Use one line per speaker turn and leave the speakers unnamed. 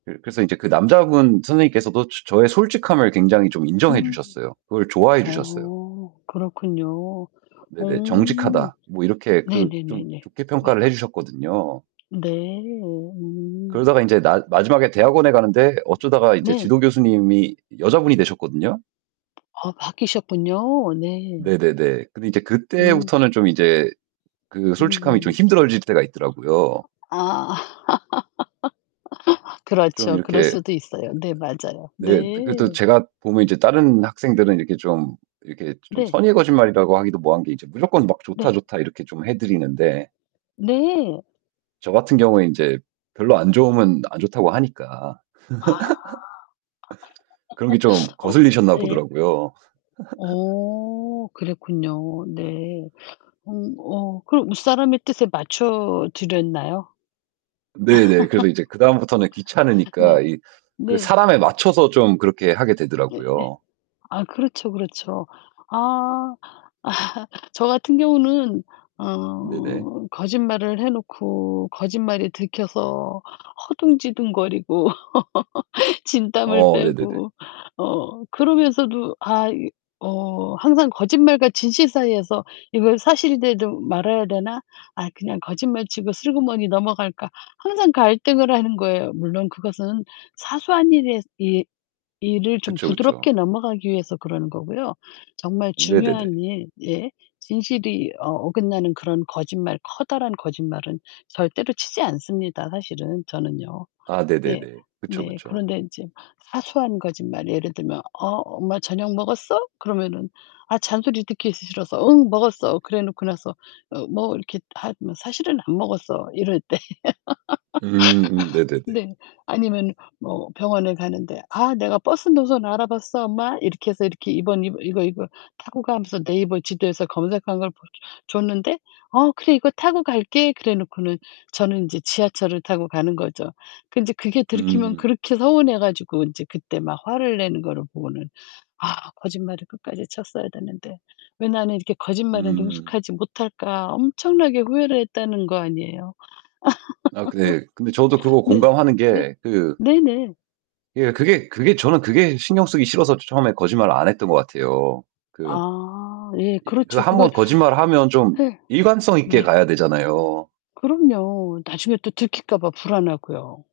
그 그래서 인제 그 남자분 선생님께서도 저 저의 솔직함을 굉장히 좀 인정해
음.
주셨어요. 그걸 좋아해 주셨어요.
어. 그렇군요.
네네.
어.
"정직하다." 뭐 이렇게 그 좀
네네네네.
좋게
네.
평가를 해 주셨거든요.
네. 음.
그러다가 인제 나 마지막에 대학원에 가는데 어쩌다가 인제
네.
지도 교수님이 여자분이 되셨거든요.
아 바뀌셨군요. 네.
네네네. 근데 이제
음.
그때부터는 좀 이제 그 솔직함이 좀
음.
힘들어질 때가 있더라고요.
아.
좀
그렇죠. 그럴
이렇게
수도 있어요. 네. 맞아요. 네.
[unintelligible] 네. 그래도 제가 보면 이제 다른 학생들은 이렇게 좀 이렇게 좀
네.
선의의 거짓말이라고 하기도 뭐한 게 이제 무조건 막 "좋다,
네.
좋다." 이렇게 좀 해 드리는데
네.
저 같은 경우에 인제 별로 안 좋으면 안 좋다고 하니까.
아.
그런 게 좀
어.
거슬리셨나
예.
보더라고요.
어. 그랬군요. 네. 음. 어 그럼 윗사람의 뜻에 맞춰드렸나요?
네네. 그래서 이제 그다음부터는
네.
귀찮으니까 이 그
네.
사람에 맞춰서 좀 그렇게 하게
네. 예.
되더라고요.
아 그렇죠, 그렇죠. 아. 저 같은 경우는
네네.
어 거짓말을 해 놓고 거짓말이 들켜서 허둥지둥거리고 진땀을
어 네네네.
빼고 어 그러면서도 아 이 어 항상 거짓말과 진실 사이에서 '이거 사실이라도 말해야 되나? 아 그냥 거짓말치고 슬그머니 넘어갈까?' 항상 갈등을 하는 거예요. 물론 그것은 사소한 일에 이 일을 좀
그쵸, 그쵸.
부드럽게 넘어가기 위해서 그러는 거고요. 정말
네
중요한
네네.
일 예 진실이 어 어긋나는 그런 거짓말, 커다란 거짓말은 절대로 치지 않습니다 사실은 저는요.
아
네.
네네네. 그쵸,
네.
그쵸.
그런데 인제 사소한 거짓말 예를 들면 어 "엄마 저녁 먹었어?" 그러면은 아 잔소리 듣기 싫어서 "응, 먹었어." 그래 놓고 나서 어 뭐 이렇게 하면 "사실은 안 먹었어." 이럴 때.
음. 음 네네네.
네. 아니면 뭐 병원에 가는데 "아 내가 버스 노선 알아봤어, 엄마." 이렇게 해서 이렇게 이번, 이번 이거, 이거 타고 가 하면서 네이버 지도에서 검색한 걸 보여줘 줬는데 "아 그래 이거 타고 갈게." 그래 놓고는 저는 인제 지하철을 타고 가는 거죠. 그 인제 그게 들키면
음.
그렇게 서운해 가지고 인제 그때 막 화를 내는 거를 보고는 '아 거짓말을 끝까지 쳤어야 됐는데 왜 나는 이렇게 거짓말에
음.
능숙하지 못할까?' 엄청나게 후회를 했다는 거 아니에요.
아 그 네. 근데 저도 그거
네.
공감하는
네?
게 그
네네.
예. 그게, 그게 저는 그게 신경 쓰기 싫어서 처음에 거짓말을 안 했던 것 같아요. 그
아. 예.
이 그
그렇죠.
1
그걸
번 거짓말 하면 좀
예.
일관성 있게
네.
가야 되잖아요.
그럼요. 나중에 또 들킬까 봐 불안하고요.